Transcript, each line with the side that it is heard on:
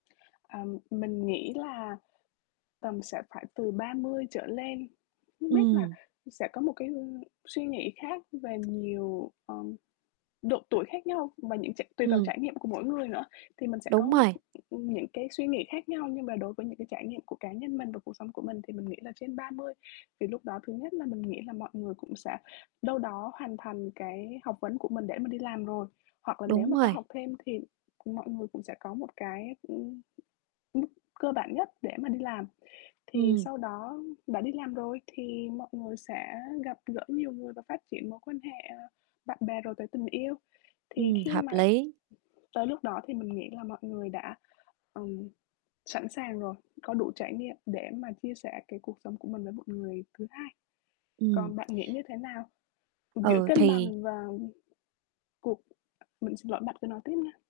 left: Ờ, mình nghĩ là tầm sẽ phải từ 30 trở lên, không biết là
right: Ừm.
left: sẽ có một cái, ưm, suy nghĩ khác về nhiều, ờ, độ tuổi khác nhau và những tr tùy vào
right: Ừm.
left: trải nghiệm của mỗi người nữa thì mình sẽ có,
right: Đúng rồi.
left: ừm, những cái suy nghĩ khác nhau. Nhưng mà đối với những cái trải nghiệm của cá nhân mình và cuộc sống của mình thì mình nghĩ là trên 30 thì lúc đó thứ nhất là mình nghĩ là mọi người cũng sẽ đâu đó hoàn thành cái học vấn của mình để mình đi làm rồi. Hoặc là nếu
right: Đúng
left: mà có
right: rồi.
left: học thêm thì mọi người cũng sẽ có một cái, ừm, mức cơ bản nhất để mà đi làm. Thì
right: Ừm.
left: sau đó đã đi làm rồi thì mọi người sẽ gặp gỡ nhiều người và phát triển mối quan hệ bạn bè rồi tới tình yêu. Thì
right: Ừm,
left: khi
right: hợp
left: mà
right: lý.
left: tới lúc đó thì mình nghĩ là mọi người đã, ừm, sẵn sàng rồi, có đủ trải nghiệm để mà chia sẻ cái cuộc sống của mình với một người thứ hai.
right: Ừm.
left: Còn bạn nghĩ như thế nào? Giữa
right: Ừ,
left: cân
right: thì
left: bằng và cuộc mình xin lỗi, bạn cứ nói tiếp nha.